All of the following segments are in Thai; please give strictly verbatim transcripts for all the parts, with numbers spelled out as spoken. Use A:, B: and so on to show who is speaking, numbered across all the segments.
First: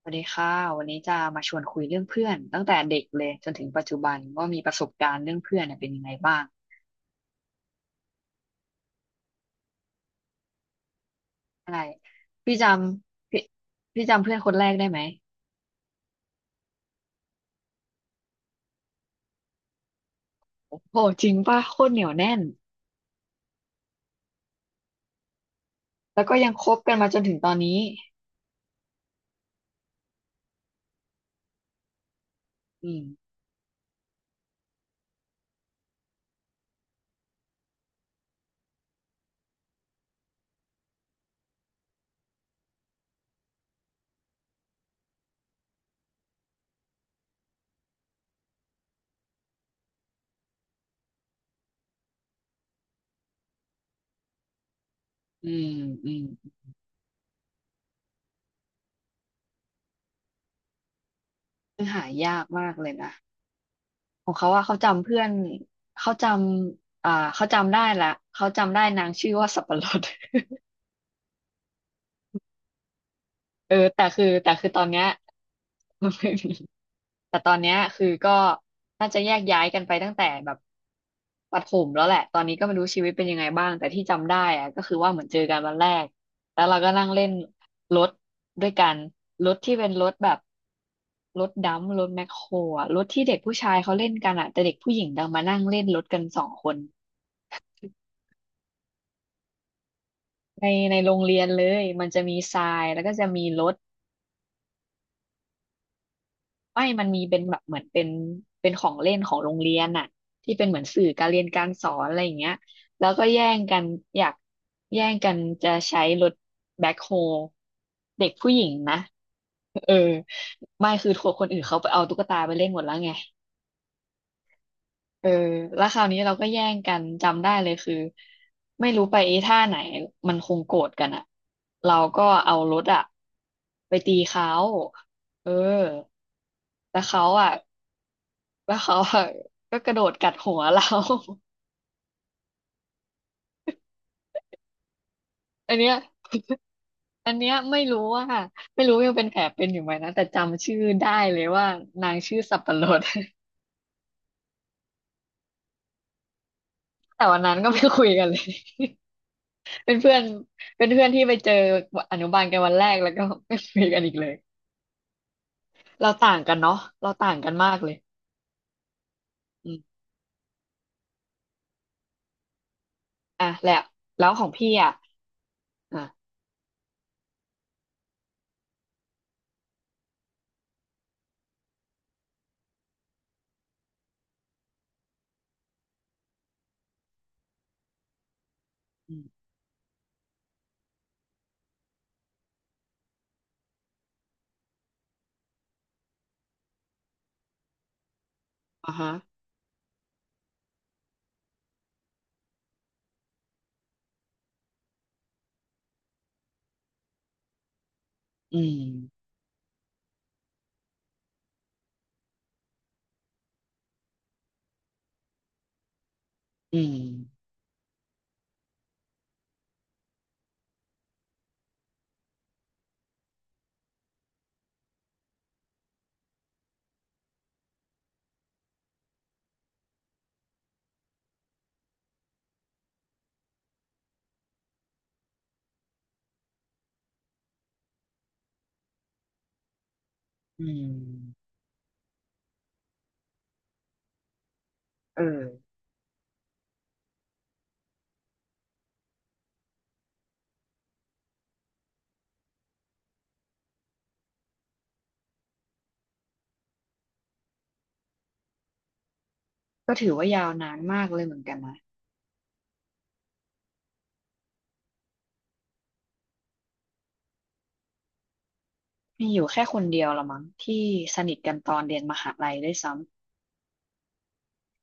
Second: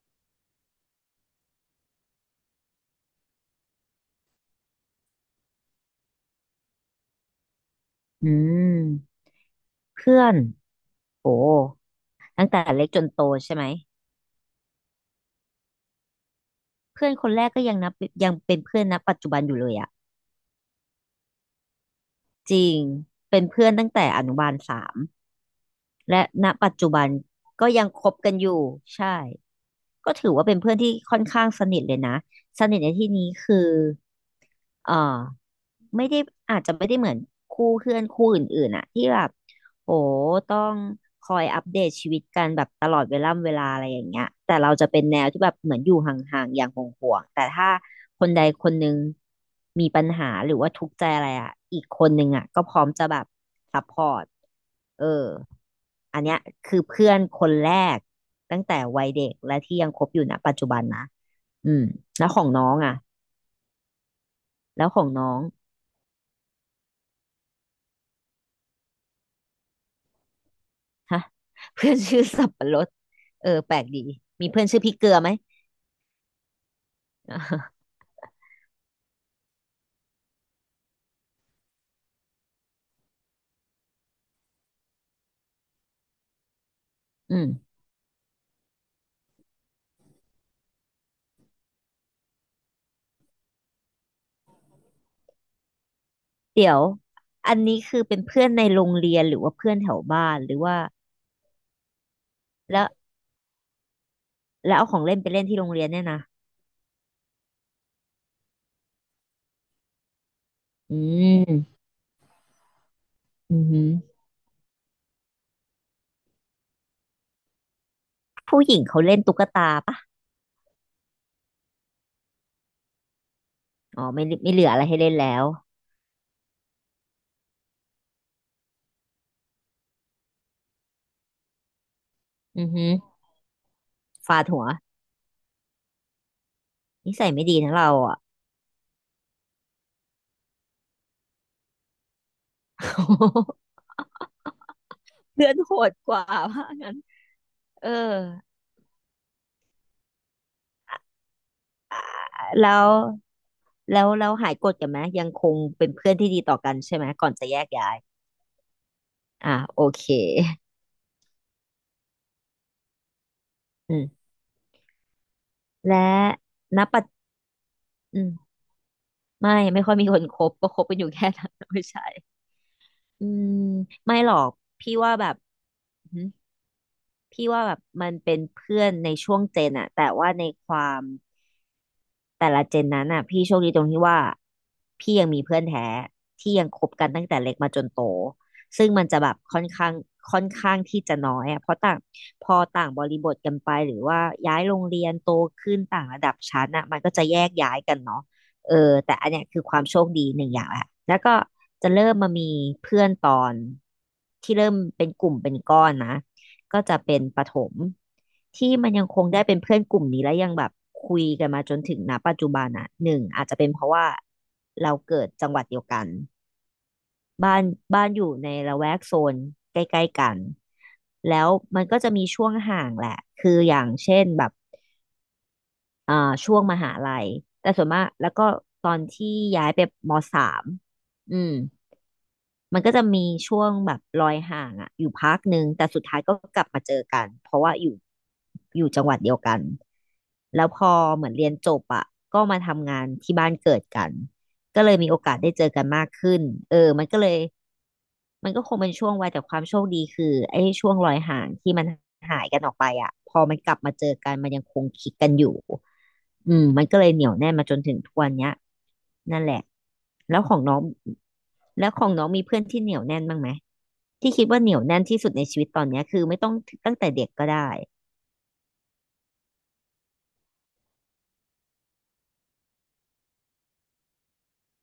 A: สวัสดีค่ะวันนี้จะมาชวนคุยเรื่องเพื่อนตั้งแต่เด็กเลยจนถึงปัจจุบันว่ามีประสบการณ์เรื่องเพื่อนเนี่ยเป็นยังไงบ้าง
B: อืมเพื่อนโอ้
A: ใช่
B: ตั้ง
A: พี่
B: แต่
A: จ
B: เล็กจนโต
A: ำพี่
B: ใช่ไหม
A: พี่จำเพื่อนคนแรกได้ไหม
B: เพื่อนคนแรกก็ยังนับยังเป็นเพื่อนณปัจจุบันอยู่เลยอะ
A: โอ้โหจริงป่ะโคตรเหนียวแน่น
B: จริงเป็นเพื่อนตั้งแต่อนุบาลสามและ
A: แล้วก็
B: ณ
A: ยังค
B: ปัจ
A: บ
B: จุ
A: กัน
B: บั
A: มา
B: น
A: จนถึงตอน
B: ก็
A: นี้
B: ยังคบกันอยู่ใช่ก็ถือว่าเป็นเพื่อนที่ค่อนข้างสนิทเลยนะสนิท
A: อื
B: ใน
A: ม
B: ที่นี้คือเอ่อไม่ได้อาจจะไม่ได้เหมือนคู่เพื่อนคู่อื่นๆอะที่แบบ โหต้องคอยอัปเดตชีวิตกันแบบตลอดเวลาำเวลาอะไรอย่างเงี้ยแต่เราจะเป็นแนวที่แบบเหมือนอยู่ห่างๆอย่างห่วงๆแต่ถ้าคนใดคนหนึ่งมีปัญหาหรือว่าทุกข์ใจอะไรอ่ะอีกคนหนึ่งอ่ะก็พร้อมจะแบบซัพพอร์ตเออ
A: อืมอื
B: อั
A: ม
B: นเนี้ยคือเพื่อนคนแรกตั้งแต่วัยเด็กและที่ยังคบอยู่ณปัจจุบันนะอืม
A: ซึ่งหา
B: แล้วข
A: ยา
B: อ
A: ก
B: งน้
A: มา
B: อ
A: ก
B: ง
A: เลย
B: อ่ะ
A: นะของเขาว่าเขา
B: แล้วข
A: จำ
B: อง
A: เพื่อ
B: น้
A: น
B: อง
A: เขาจำอ่าเขาจำได้ละเขาจำได้นางชื่อว่าสับปะรด
B: ฮะ เพื่อนชื่อสับปะรดเออ
A: เอ
B: แป
A: อ
B: ลกดี
A: แต่คือ
B: มี
A: แต่
B: เพื่อ
A: คื
B: น
A: อต
B: ชื่อ
A: อน
B: พริก
A: เนี้ย
B: เกลือไหม
A: ไม่มี แต่ตอนเนี้ยคือก็น่าจะแยกย้ายกันไปตั้งแต่แบบประถมแล้วแหละตอนนี้ก็ไม่รู้ชีวิตเป็นยังไงบ้างแต่ที่จำได้อะก็คือว่าเหมือนเจอกันวันแรกแล้วเราก็นั่งเล่น
B: อืม
A: รถด้วยกันรถที่เป็นรถแบบรถดัมป์รถแมคโครอะรถที่เด็กผู้ชายเขาเล่นกันอะแต่เด็กผู้หญิงดังมานั่งเล่นรถกันสองค
B: เดี๋ย
A: น
B: วอันนี้คือเป็นเพื่อนในโรงเรียนหรือว่าเพื่อนแถวบ้านหรือ
A: ใน
B: ว่า
A: ในโรงเรียนเลยมันจะมีทรา
B: แล้
A: ย
B: ว
A: แล้วก็จะมีรถ
B: แล้วเอาของเล่นไปเล่นที่โรงเรียนเนี่ยนะ
A: ไม่มันมีเป็นแบบเหมือนเป็นเป็นของเล่นของโรงเรียนน่ะที่เป็นเหมือน
B: อื
A: สื่อการเรียนการ
B: ม
A: สอนอะไรอย่างเงี้ยแล้วก็แย่
B: อื
A: ง
B: อ
A: กั
B: หื
A: น
B: อ
A: อยากแย่งกันจะใช้รถแบ็คโฮเด็กผู้ห
B: ผู้
A: ญิ
B: ห
A: ง
B: ญิง
A: นะ
B: เขาเล่นตุ๊กตา
A: เออ
B: ปะ
A: ไม่คือทัวคนอื่นเขาไปเอาตุ๊กตาไปเล่นหมดแล้วไง
B: อ๋อไม่ไม่เหลืออะไรให้เล่น
A: เออ
B: แล้ว
A: แล้วคราวนี้เราก็แย่งกันจำได้เลยคือไม่รู้ไปไอ้ท่าไหนมันคงโกรธกันอะเราก็เอา
B: อือ
A: ร
B: หื
A: ถ
B: อ
A: อะไปตี
B: ฟาด
A: เขา
B: หัว
A: เออแต่
B: นิ
A: เขา
B: สัยไม่
A: อะ
B: ดีทั้งเราอ่ะ
A: แล้วเขาอะก็กระโดดกัดหัวเรา
B: เพื่อน โห
A: อันเนี้ย
B: ดกว่าว่างั้น
A: อันเนี้ยไม่
B: เออ
A: รู้ว่าไม่รู้ยังเป็นแผลเป็นอยู่ไหมนะแต่จำชื่อได้เลยว่านางชื่อสับ
B: แล้
A: ปะร
B: ว
A: ด
B: แล้วเราหายโกรธกันไหมยังคงเป็นเพื่อนที่ดีต่อกันใช่ไหม
A: แต่
B: ก่อน
A: วัน
B: จะ
A: นั้น
B: แยก
A: ก็ไม่
B: ย้าย
A: คุยกันเลย
B: อ่ะโอ
A: เป็น
B: เค
A: เพื่อนเป็นเพื่อนที่ไปเจออนุบาลกันวันแรกแล้วก็ไม่คุยกั
B: อื
A: นอีก
B: ม
A: เลย
B: และ
A: เราต่างกันเนาะ
B: ณปัจ
A: เราต่างกันมากเลย
B: อืม ไม่
A: อื
B: ไม่ค่
A: ม
B: อยมีคนคบก็คบกันอยู่แค่นั้น ไม่ใช่อื
A: อ่ะ
B: ม
A: แหละ
B: ไม่
A: แล้
B: ห
A: ว
B: รอ
A: ของ
B: ก
A: พี่อ่ะ
B: พี่ว่าแบบ
A: อ่ะ
B: อื้อหือพี่ว่าแบบมันเป็นเพื่อนในช่วงเจนอะแต่ว่าในความ แต่ละเจนนั้นอ่ะพี่โชคดีตรงที่ว่าพี่ยังมีเพื่อนแท้ที่ยังคบกันตั้งแต่เล็กมาจนโตซึ่งมัน
A: อื
B: จะแบบ
A: ม
B: ค่อนข้างค่อนข้างที่จะน้อยอ่ะเพราะต่างพอต่างบริบทกันไปหรือว่าย้ายโรงเรียนโตขึ้นต่างระดับชั้นอ่ะมันก็จะแยกย้ายกันเนาะเออ
A: อ่ะฮะ
B: แต่อันเนี้ยคือความโชคดีหนึ่งอย่างแหละแล้วก็จะเริ่มมามีเพื่อนตอนที่เริ่มเป็นกลุ่มเป็นก้อนนะ ก็จะเป็นประถม
A: อื
B: ที่
A: ม
B: มันยังคงได้เป็นเพื่อนกลุ่มนี้และยังแบบคุยกันมาจนถึงณปัจจุบันอ่ะหนึ่งอาจจะเป็นเพราะว่าเราเกิดจังหวัดเดียวกัน
A: อืม
B: บ้านบ้านอยู่ในละแวกโซนใกล้ๆกันแล้วมันก็จะมีช่วงห่างแหละคืออย่างเช่นแบบอ่าช่วงมหาลัยแต่ส่วนมากแล้วก็ตอนที่ย้ายไปมสามอืม มันก็จะมีช่วงแบบลอยห่างอะอยู่พักหนึ่งแต่สุดท้ายก็กลับมาเจอกันเพราะว่าอยู่อยู่จังหวัดเดียวกันแล้
A: อื
B: วพอ
A: ม
B: เหมือนเรียนจบอะก็มาทำงานที่บ้านเกิดกันก็เลยมีโอ
A: เออ
B: กาสได้เจอกันมากขึ้นเออมันก็เลย มันก็คงเป็นช่วงวัยแต่ความโชคดีคือไอ้ช่วงรอยห่างที่มันหายกันออกไปอ่ะพอมันกลับมาเจอกันมันยังคงคลิกกันอยู่อืมมันก็เลยเหนียวแน่นมาจนถึงทุกวันเนี้ยนั่นแหละ
A: ก็ถือว่า
B: แล้ว
A: ยาว
B: ของ
A: นา
B: น้อ
A: น
B: ง
A: มากเลยเหมือนกันนะ
B: แล้วของน้องมีเพื่อนที่เหนียวแน่นบ้างไหมที่คิดว่าเหนียวแน่นที่สุดในชีวิตตอนเนี้ยคือไม่ต้องตั้งแต่เด็กก็ได้
A: มีอยู่แค่คนเดียวละมั้งที่สนิทกันตอนเรียนมหาลัยด้วยซ้ำ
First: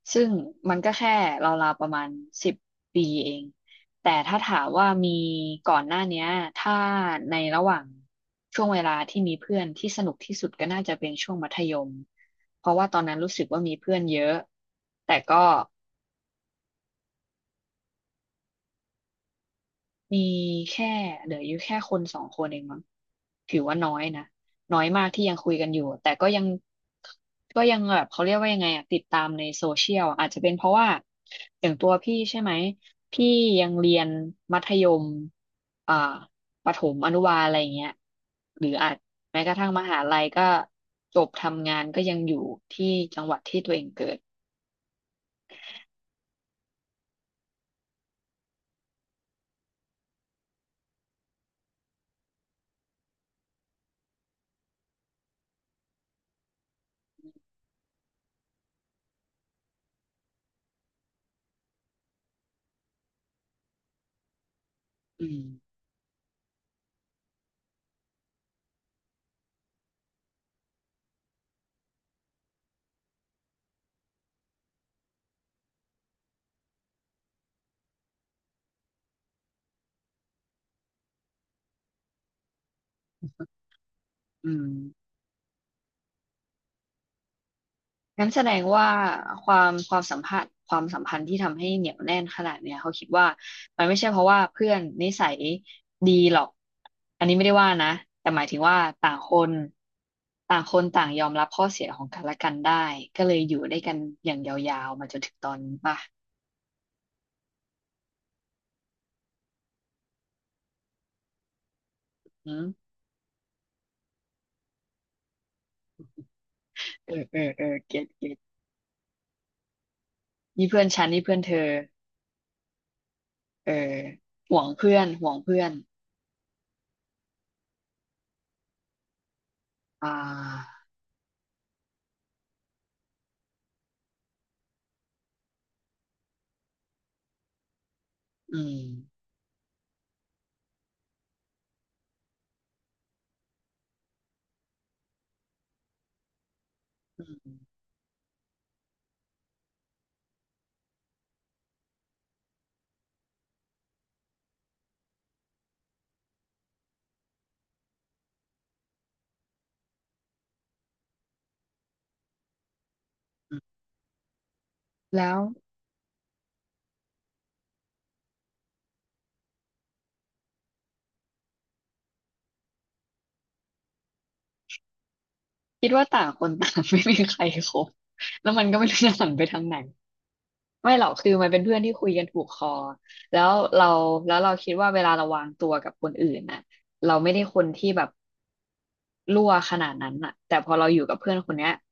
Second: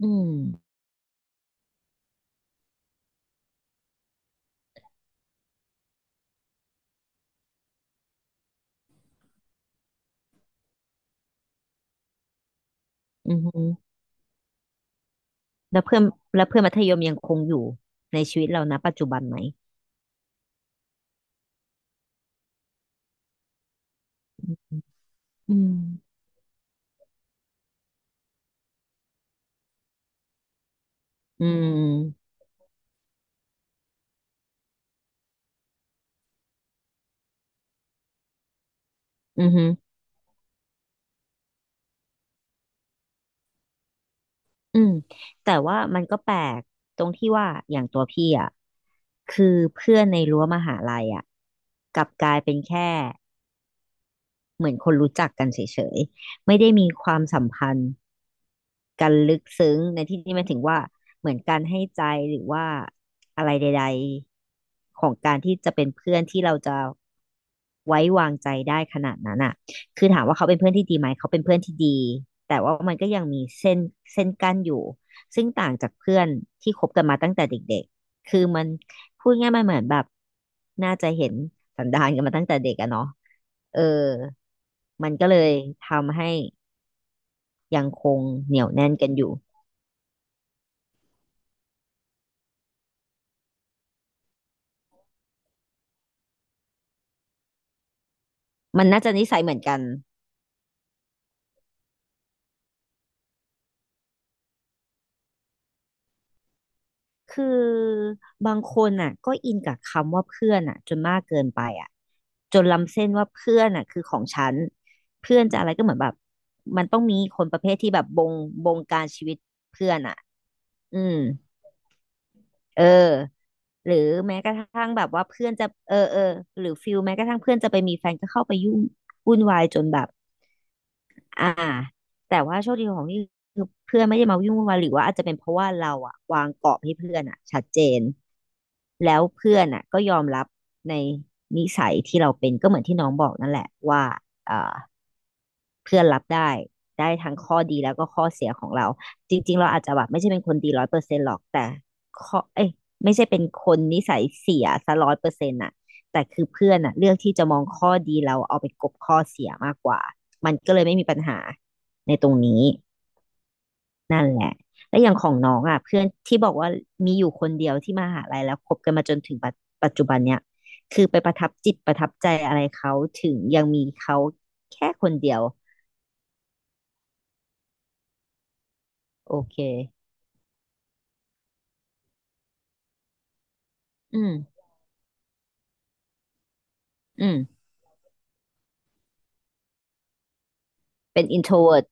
B: อื
A: ซึ่ง
B: ม
A: มันก็แค่ราวๆประมาณสิบปีเองแต่ถ้าถามว่ามีก่อนหน้าเนี้ยถ้าในระหว่างช่วงเวลาที่มีเพื่อนที่สนุกที่สุดก็น่าจะเป็นช่วงมัธยมเพราะว่าตอนนั้นรู้
B: อื
A: สึกว่า
B: อ
A: มีเพื่
B: อ
A: อนเยอะแต่ก็
B: แล้วเพื่อนแล้วเพื่อนมัธยมยังคงอยู่ในชีวิตเรานะปัจจุบันไหม
A: มีแค่เหลืออยู่แค่คนสองคนเองมั้งถือว่าน้อยนะน้อยมากที่ยังคุ
B: อื
A: ยกันอ
B: ม
A: ยู่แต่ก็ยังก็ยังแบบเขาเรียกว่ายังไงอะติดตามในโซเชียลอาจจะเป็นเพราะว่า
B: อื
A: อย่างตัวพี่
B: ม
A: ใช่ไหมพี่ยังเรียนมัธยมอ่าประถมอนุบาลอะไรอย่างเงี้ยหรืออาจแม้
B: อื
A: ก
B: อ
A: ระ
B: หื
A: ทั่
B: อ
A: งมหาลัยก็จบทำงานก็ยังอยู่ที่จังหวัดที่ตัวเองเกิด
B: อืมแต่ว่ามันก็แปลกตรงที่ว่าอย่างตัวพี่อ่ะคือเพื่อนในรั้วมหาลัยอ่ะกลับกลายเป็นแค่เหมือนคนรู้จักกันเฉยๆไม่ได้มีความสัมพันธ์ การลึกซึ้งในที่นี้หมายถึงว่าเหมือนการให้ใจหรือว่าอะไรใดๆของ
A: อื
B: การ
A: ม
B: ที่จะเป็นเพื่อนที่เราจะไว้วางใจได้ขนาดนั้นอ่ะคือถามว่าเขาเป็นเพื่อนที่ดีไหมเขาเป็นเพื่อนที่ดีแต่ว่ามันก็ยังมีเส้นเส้นกั้นอยู่ซึ่งต่างจากเพื่อนที่คบกันมาตั้งแต่เด็กๆคือมันพูดง่ายๆมันเหมือนแบบน่าจะเห็นสันดานกันมาตั้งแต่เด็กอะเนาะเออ
A: อืม
B: มันก็เลยทำให้ยังคง
A: งั้นแสด
B: เหนี
A: ง
B: ยว
A: ว่า
B: แน่นกันอยู่
A: ความความสัมพันธ์ความสัมพันธ์ที่ทำให้เหนียวแน่นขนาดเนี้ยเขาคิดว่ามันไม่ใช่เพราะว่าเพื่อนนิสัยดีหรอกอันนี้ไม่ได้ว่านะแต่หมายถึงว่า
B: มันน่า
A: ต่า
B: จะ
A: ง
B: นิ
A: ค
B: สัย
A: น
B: เหมือนกัน
A: ต่างคนต่างยอมรับข้อเสียของกันและกันได้ก็เลยอยู่ได้กันอย่างยาวๆมาจนถึงตอนนี้ป่ะ
B: คือบางคนอ่ะก็อินกับคำว่าเพื่อนอ่ะจนมากเกินไปอ่ะ
A: อื
B: จ
A: ม
B: นล้ำเส้นว่าเพื่อนอ่ะคือของฉัน เพื่อนจะอะไรก็เหมือนแบบมันต้อง
A: เอ
B: มี
A: อเอ
B: คน
A: อ
B: ประ
A: เออ
B: เภทที่แบ
A: เก็ต
B: บบ
A: เก็
B: ง
A: ต
B: บงการชีวิตเพื่อนอ่ะ
A: นี่เพื่อน
B: อื
A: ฉัน
B: ม
A: นี่เพื่อนเธอ
B: เออ
A: เออ
B: หรือแม้ก
A: ห่
B: ระ
A: วง
B: ทั่ง
A: เพื่อ
B: แบ
A: น
B: บว่า
A: ห่วง
B: เพื่อน
A: เพื่อ
B: จะ
A: น
B: เออเออหรือฟิลแม้กระทั่งเพื่อนจะไปมีแฟนก็เข้าไปยุ่งวุ่นวายจนแบ
A: อ่
B: บ
A: า
B: อ่าแต่ว่าโชคดีของพี่คือเพื่อนไม่ได้มาวิ่งวุ่นวายหรือว่าอาจจะเป็นเพราะว่าเราอะวางกรอบให้เพื่อนอะชัดเจน
A: อืม
B: แล้วเพื่อนอะก็ยอมรับในนิสัยที่เราเป็นก็เหมือนที่น้องบอกนั่นแหละว่าเอ่อ เพื่อนรับได้ได้
A: อื
B: ทั้งข้
A: ม
B: อดีแล้วก็ข้อเสียของเราจริงๆเราอาจจะแบบไม่ใช่เป็นคนดีร้อยเปอร์เซ็นต์หรอกแต่ข้อเอ้ยไม่ใช่เป็นคนนิสัยเสียซะร้อยเปอร์เซ็นต์อะแต่คือเพื่อนอะเลือกที่จะมองข้อดีเราเอาไปกลบข้อเสียมากกว่ามันก็เลยไม่มีปัญหาในตรงนี้นั่นแหละและอย่างข
A: แล้
B: อง
A: ว
B: น้องอ่ะเพื่อนที่บอกว่ามีอยู่คนเดียวที่มหาลัยแล้วคบกันมาจนถึงปัจปัจจุบันเนี่ยคือไปประทับจิตประทับใจอะไรเขาถึงยังมีเขาแค่คนเดียว
A: คิดว่าต่างคนต่าง ไม่มีใครคบ แล้วมันก็ไม่รู้จะหัน
B: โอ
A: ไป
B: เค
A: ทางไหนไม่หรอกคือมันเป็นเพื่อนที่คุยกันถูกคอแล้วเรา
B: อืม
A: แล้วเราคิดว่าเวลาเราวางตัวกับคนอื่นน่ะเรา
B: อื
A: ไม่ได้ค
B: ม
A: นที่แบบรั่วขนาดนั้นน่ะแต่พอเราอยู่กับ
B: เป็น
A: เพื่อนคนเนี้ย
B: อินโทรเวิร์ต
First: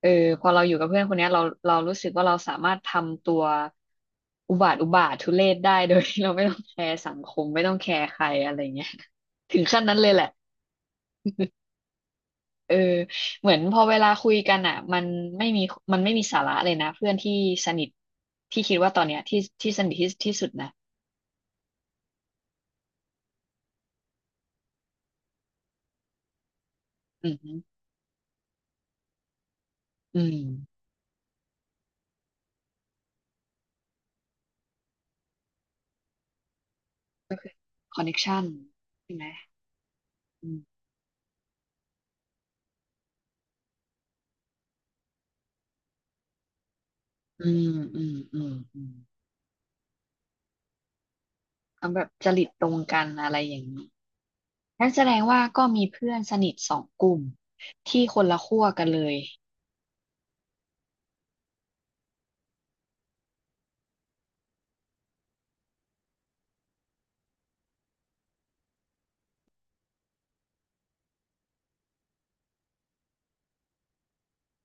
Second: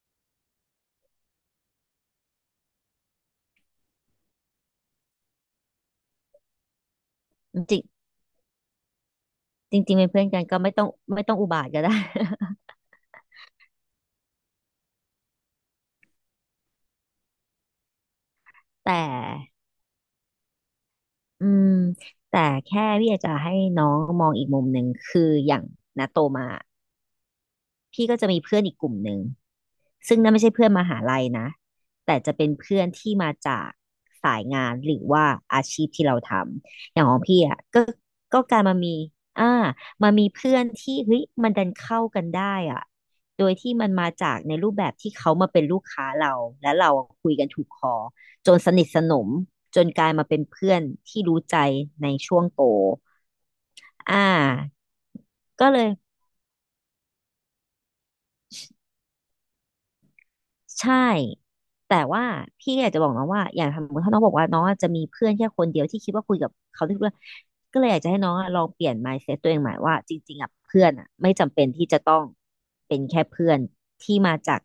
A: เออพอเราอยู่กับเพื่อนคนเนี้ยเราเรารู้สึกว่าเราสามารถทำตัวอุบาทอุบาททุเรศได้ โดยที่เราไม่ต้องแคร์สังคมไม่ต้อ
B: จ
A: ง
B: ริง
A: แคร์ใครอะไรเงี้ยถึง
B: จ
A: ขั้น
B: ริ
A: นั้
B: ง
A: น
B: ๆ
A: เล
B: เป็น
A: ยแห
B: เพื่อ
A: ละ
B: นกันก็ไม่ต้องไม่ต้องอุบาทก็ได้
A: เออเหมือนพอเวลาคุยกันอ่ะมันไม่มีมันไม่มีสาระเลยนะเพื่อนที่สนิทที่คิ ดว่า
B: แต่
A: ตอนเนี้ยที่ที่สนิทที่ที่สุดนะ
B: อืมแต่แค่พี่อยากจะให้น้องมองอีกมุมหนึ่งคืออย่างณโตมา
A: อืม
B: พี่ก็จะมีเพื่อนอีกกลุ่มหนึ่งซึ่
A: อื
B: งนั่น
A: ม
B: ไม่ใช่เพื่อนมหาลัยนะแต่จะเป็นเพื่อนที่มาจากสายงานหรือว่าอาชีพที่เราทำอย่างของ
A: ก็
B: พี่
A: คือ
B: อ่ะก็
A: คอนเนคชั
B: ก็
A: น
B: การมามี
A: ใช่ไหม
B: อ่ามามี
A: อื
B: เพื่อน
A: ม
B: ที่เฮ้ยมันดันเข้ากันได้อ่ะโดยที่มันมาจากในรูปแบบที่เขามาเป็นลูกค้าเราและเราคุย
A: อื
B: กันถูก
A: ม
B: คอ
A: อืมอื
B: จ
A: ม
B: นส
A: อื
B: นิท
A: ม
B: สนมจนกลายมาเป็นเพื่อนที่รู้ใจ
A: ทำแบ
B: ใน
A: บจ
B: ช่ว
A: ริ
B: ง
A: ตต
B: โต
A: รงกันอะไรอย่างนี้
B: อ่า
A: นั่นแสดงว่าก็
B: ก็เล
A: มี
B: ย
A: เพื่อนสนิทสองกลุ่มที่คนละขั้วกันเลย
B: ใช่ แต่ว่าพี่อยากจะบอกน้องว่าอย่างสมมติถ้าน้องบอกว่าน้องจะมีเพื่อนแค่คนเดียวที่คิดว่าคุยกับเขาได้ทุกเรื่องก็เลยอยากจะให้น้องอะลองเปลี่ยน มายด์เซ็ต ตัวเองใหม่ว่าจริงๆอ่ะเพื่อนอ่ะไม่จำเป็นที่จะต้องเป็นแค่เพื่อนที่มาจาก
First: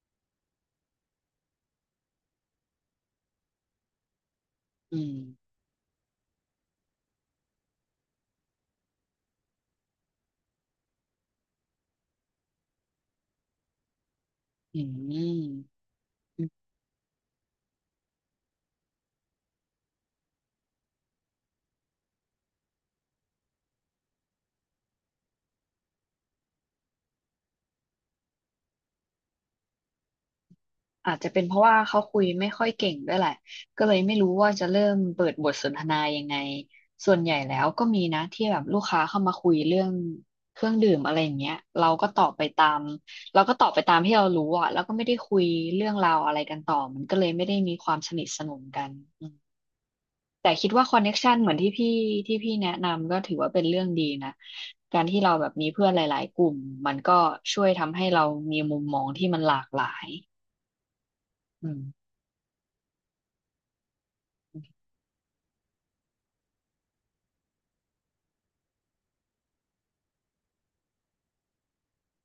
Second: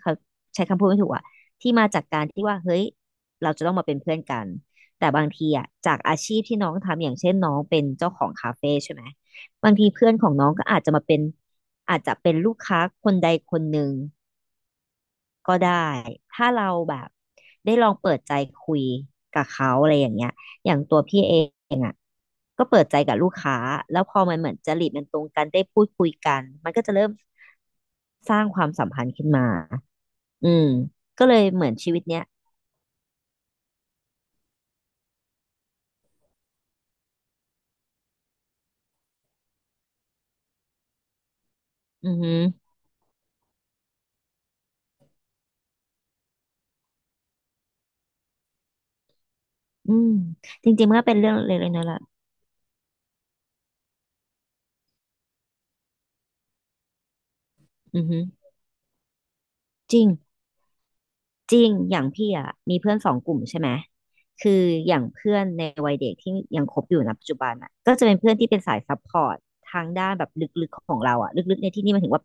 B: เขาใช้คำพูดไม่ถูกอ่ะที่มาจากการที่ว่าเฮ้ยเราจะต้องมาเป็นเพื่อนกัน
A: อื
B: แต่
A: ม
B: บางทีอ่ะจากอาชีพที่น้องทำอย่างเช่นน้องเป็นเจ้าของคาเฟ่ใช่ไหมบางทีเพื่อนของน้องก็อาจจะมาเป็นอาจจะเป็นลูกค้าคนใดคนหนึ่ง
A: อื
B: ก็
A: ม
B: ได้ ถ้าเราแบบได้ลองเปิดใจคุยกับเขาอะไรอย่างเงี้ยอย่างตัวพี่เองอ่ะก็เปิดใจกับลูกค้าแล้วพอมันเหมือนจริตมันตรงกันได้พูดคุยกันมันก็จะเริ่มสร้างความสัมพันธ์ขึ้นมาอืม
A: อาจ
B: ก็
A: จะ
B: เล
A: เป็น
B: ย
A: เพราะ
B: เหมือน
A: ว่า
B: ชี
A: เขา
B: วิต
A: คุ
B: เนี้
A: ย
B: ย
A: ไม่ค่อยเก่งด้วยแหละก็เลยไม่รู้ว่าจะเริ่มเปิดบทสนทนายังไง ส่วนใหญ่แล้วก็มีนะที่แบบลูกค้าเข้ามาคุยเรื่องเครื่องดื่มอะไรอย่างเงี้ยเราก็
B: อือ
A: ตอ
B: หื
A: บ
B: อ
A: ไปตาม เราก็ตอบไปตามที่เรารู้อ่ะแล้วก็ไม่ได้คุยเรื่องราวอะไรกันต่อมันก็เลยไม่ได้มีความสนิทสนมกันอืม
B: อืม
A: แต่คิ
B: จ
A: ดว่า
B: ริงๆ
A: ค
B: มัน
A: อน
B: ก็
A: เน็
B: เป็
A: ก
B: นเรื่
A: ชั
B: อง
A: นเหมือน
B: เล็
A: ที่
B: กๆน้อยๆ
A: พี่
B: ละ
A: ที่พี่แนะนำก็ถือว่าเป็นเรื่องดีนะการที่เราแบบมีเพื่อนหลายๆกลุ่มมันก็ช่วยทำ
B: อื
A: ให้
B: อหือ
A: เรามีมุมมองที่มันหลากห
B: จ
A: ลา
B: ริ
A: ย
B: ง จริ
A: อื
B: งอย่าง
A: ม
B: พี่อ่ะมีเพื่อนสองกลุ่มใช่ไหมคืออย่างเพื่อนในวัยเด็กที่ยังคบอยู่นะปัจจุบันอ่ะก็จะเป็นเพื่อนที่เป็นสายซัพพอร์ตทางด้านแบบลึกๆของเราอ่ะลึกๆในที่นี่มันถึงว่า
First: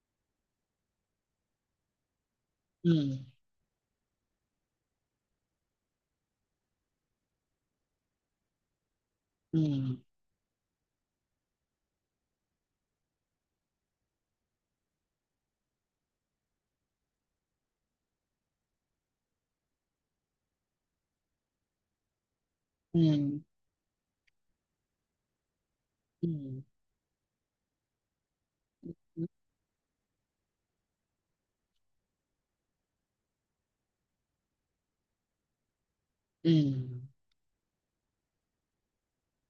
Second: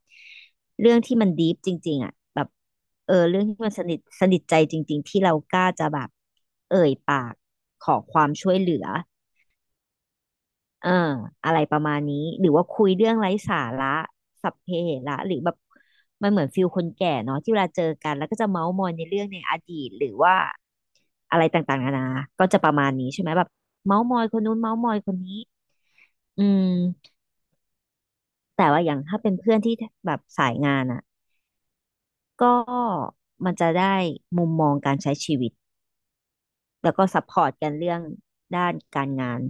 B: เรื่องที่มันดีฟจริงๆอ่ะแบบ
A: อืม
B: เออเรื่องที่มันสนิทสนิทใจจริงๆที่เรากล้าจะแบบเอ่ยปากขอความช่วยเหลือ
A: อืม
B: เอออะไรประมาณนี้หรือว่าคุยเรื่องไร้สาระสัพเพเหระหรือแบบมันเหมือนฟิลคนแก่เนาะที่เวลาเจอกันแล้วก็จะเม้าท์มอยในเรื่องในอดีตหรือว่า อะไรต่างๆนานาก็จะประมาณ
A: อื
B: นี้
A: ม
B: ใช่ไหม แบบเมาส์มอยคนนู้นเมาส์มอยคนนี้
A: อื
B: อืม
A: ม
B: แต่ว่าอย่างถ้า
A: อื
B: เป็น
A: ม
B: เพื่อนที่แบบสายงานอ่ะก็มันจะได้มุมมองการใช้ชีวิต แล้วก็ซัพพอร์ตกันเรื่องด้านการงาน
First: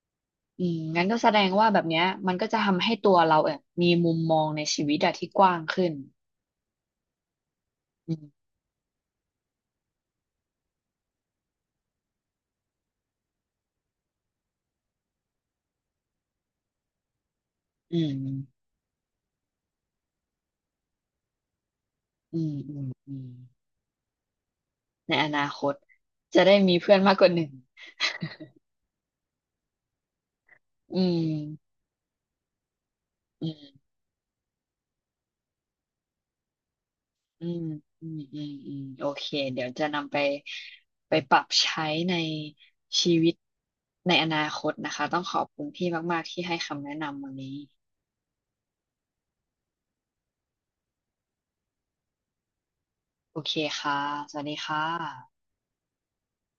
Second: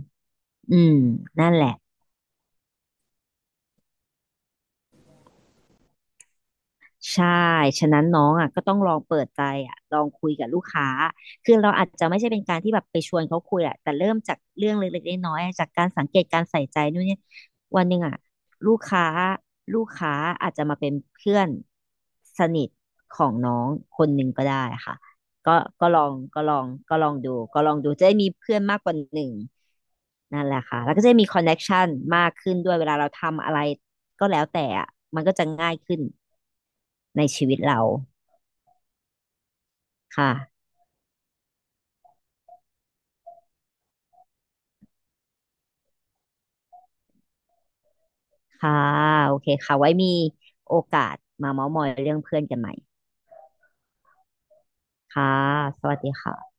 A: อืม
B: อืม
A: งั้นก็แสดง
B: นั่นแห
A: ว่า
B: ละ
A: แบบเนี้ยมันก็จะทำให้ตัวเราเออมีมุมมองในชีวิตอะที่กว้างขึ้น
B: ใช่ฉะนั้น
A: อื
B: น้อ
A: ม
B: งอ่ะก็ต้องลองเปิดใจอ่ะลองคุยกับลูกค้าคือเราอาจจะไม่ใช่เป็นการที่แบบไปชวนเขาคุยแหละแต่เริ่มจากเรื่องเล็กๆน้อยๆจากการสังเกตการใส่ใจนู่นเนี่ยวันห
A: อื
B: นึ่งอ่ะ
A: ม
B: ลูกค้าลูกค้าอาจจะมาเป็นเพื่อน
A: อื
B: ส
A: ม
B: นิท
A: อืมอื
B: ข
A: ม
B: องน้องคนหนึ่งก็ได้ค่ะ
A: ในอนา
B: ก็
A: คต
B: ก็ลอง
A: จะ
B: ก็ล
A: ได้
B: อง
A: มีเพื่
B: ก็
A: อน
B: ลอ
A: มาก
B: ง
A: ก
B: ดู
A: ว่าหนึ่ง
B: ก็ลองดูจะได้มีเพื่อนมากกว่าหนึ่งนั่นแหละค่ะแล้วก็
A: อื
B: จะได้
A: ม
B: มีคอนเน็กชันมากขึ้นด้วยเวลาเราทำ
A: อื
B: อะไร
A: ม
B: ก็แล้วแต่อ่ะมันก็จะง่ายขึ้นใน
A: อื
B: ชีวิต
A: ม
B: เรา
A: อืมอืมอืมโอเคเดี๋ยวจะนำไป
B: ค่ะ
A: ไปปรับใช้ในชีวิตในอนาคตนะคะต้องขอบคุณพี่มากๆที่ให้คำแนะนำวันนี้
B: ค่ะ โอเคค่ะ ไว้มีโอกาสมาเม้าท์มอยเรื่องเพื่อนกันใหม่
A: โอเคค่ะ สวัสดีค่ะ
B: ค่ะ สวัสดีค่ะ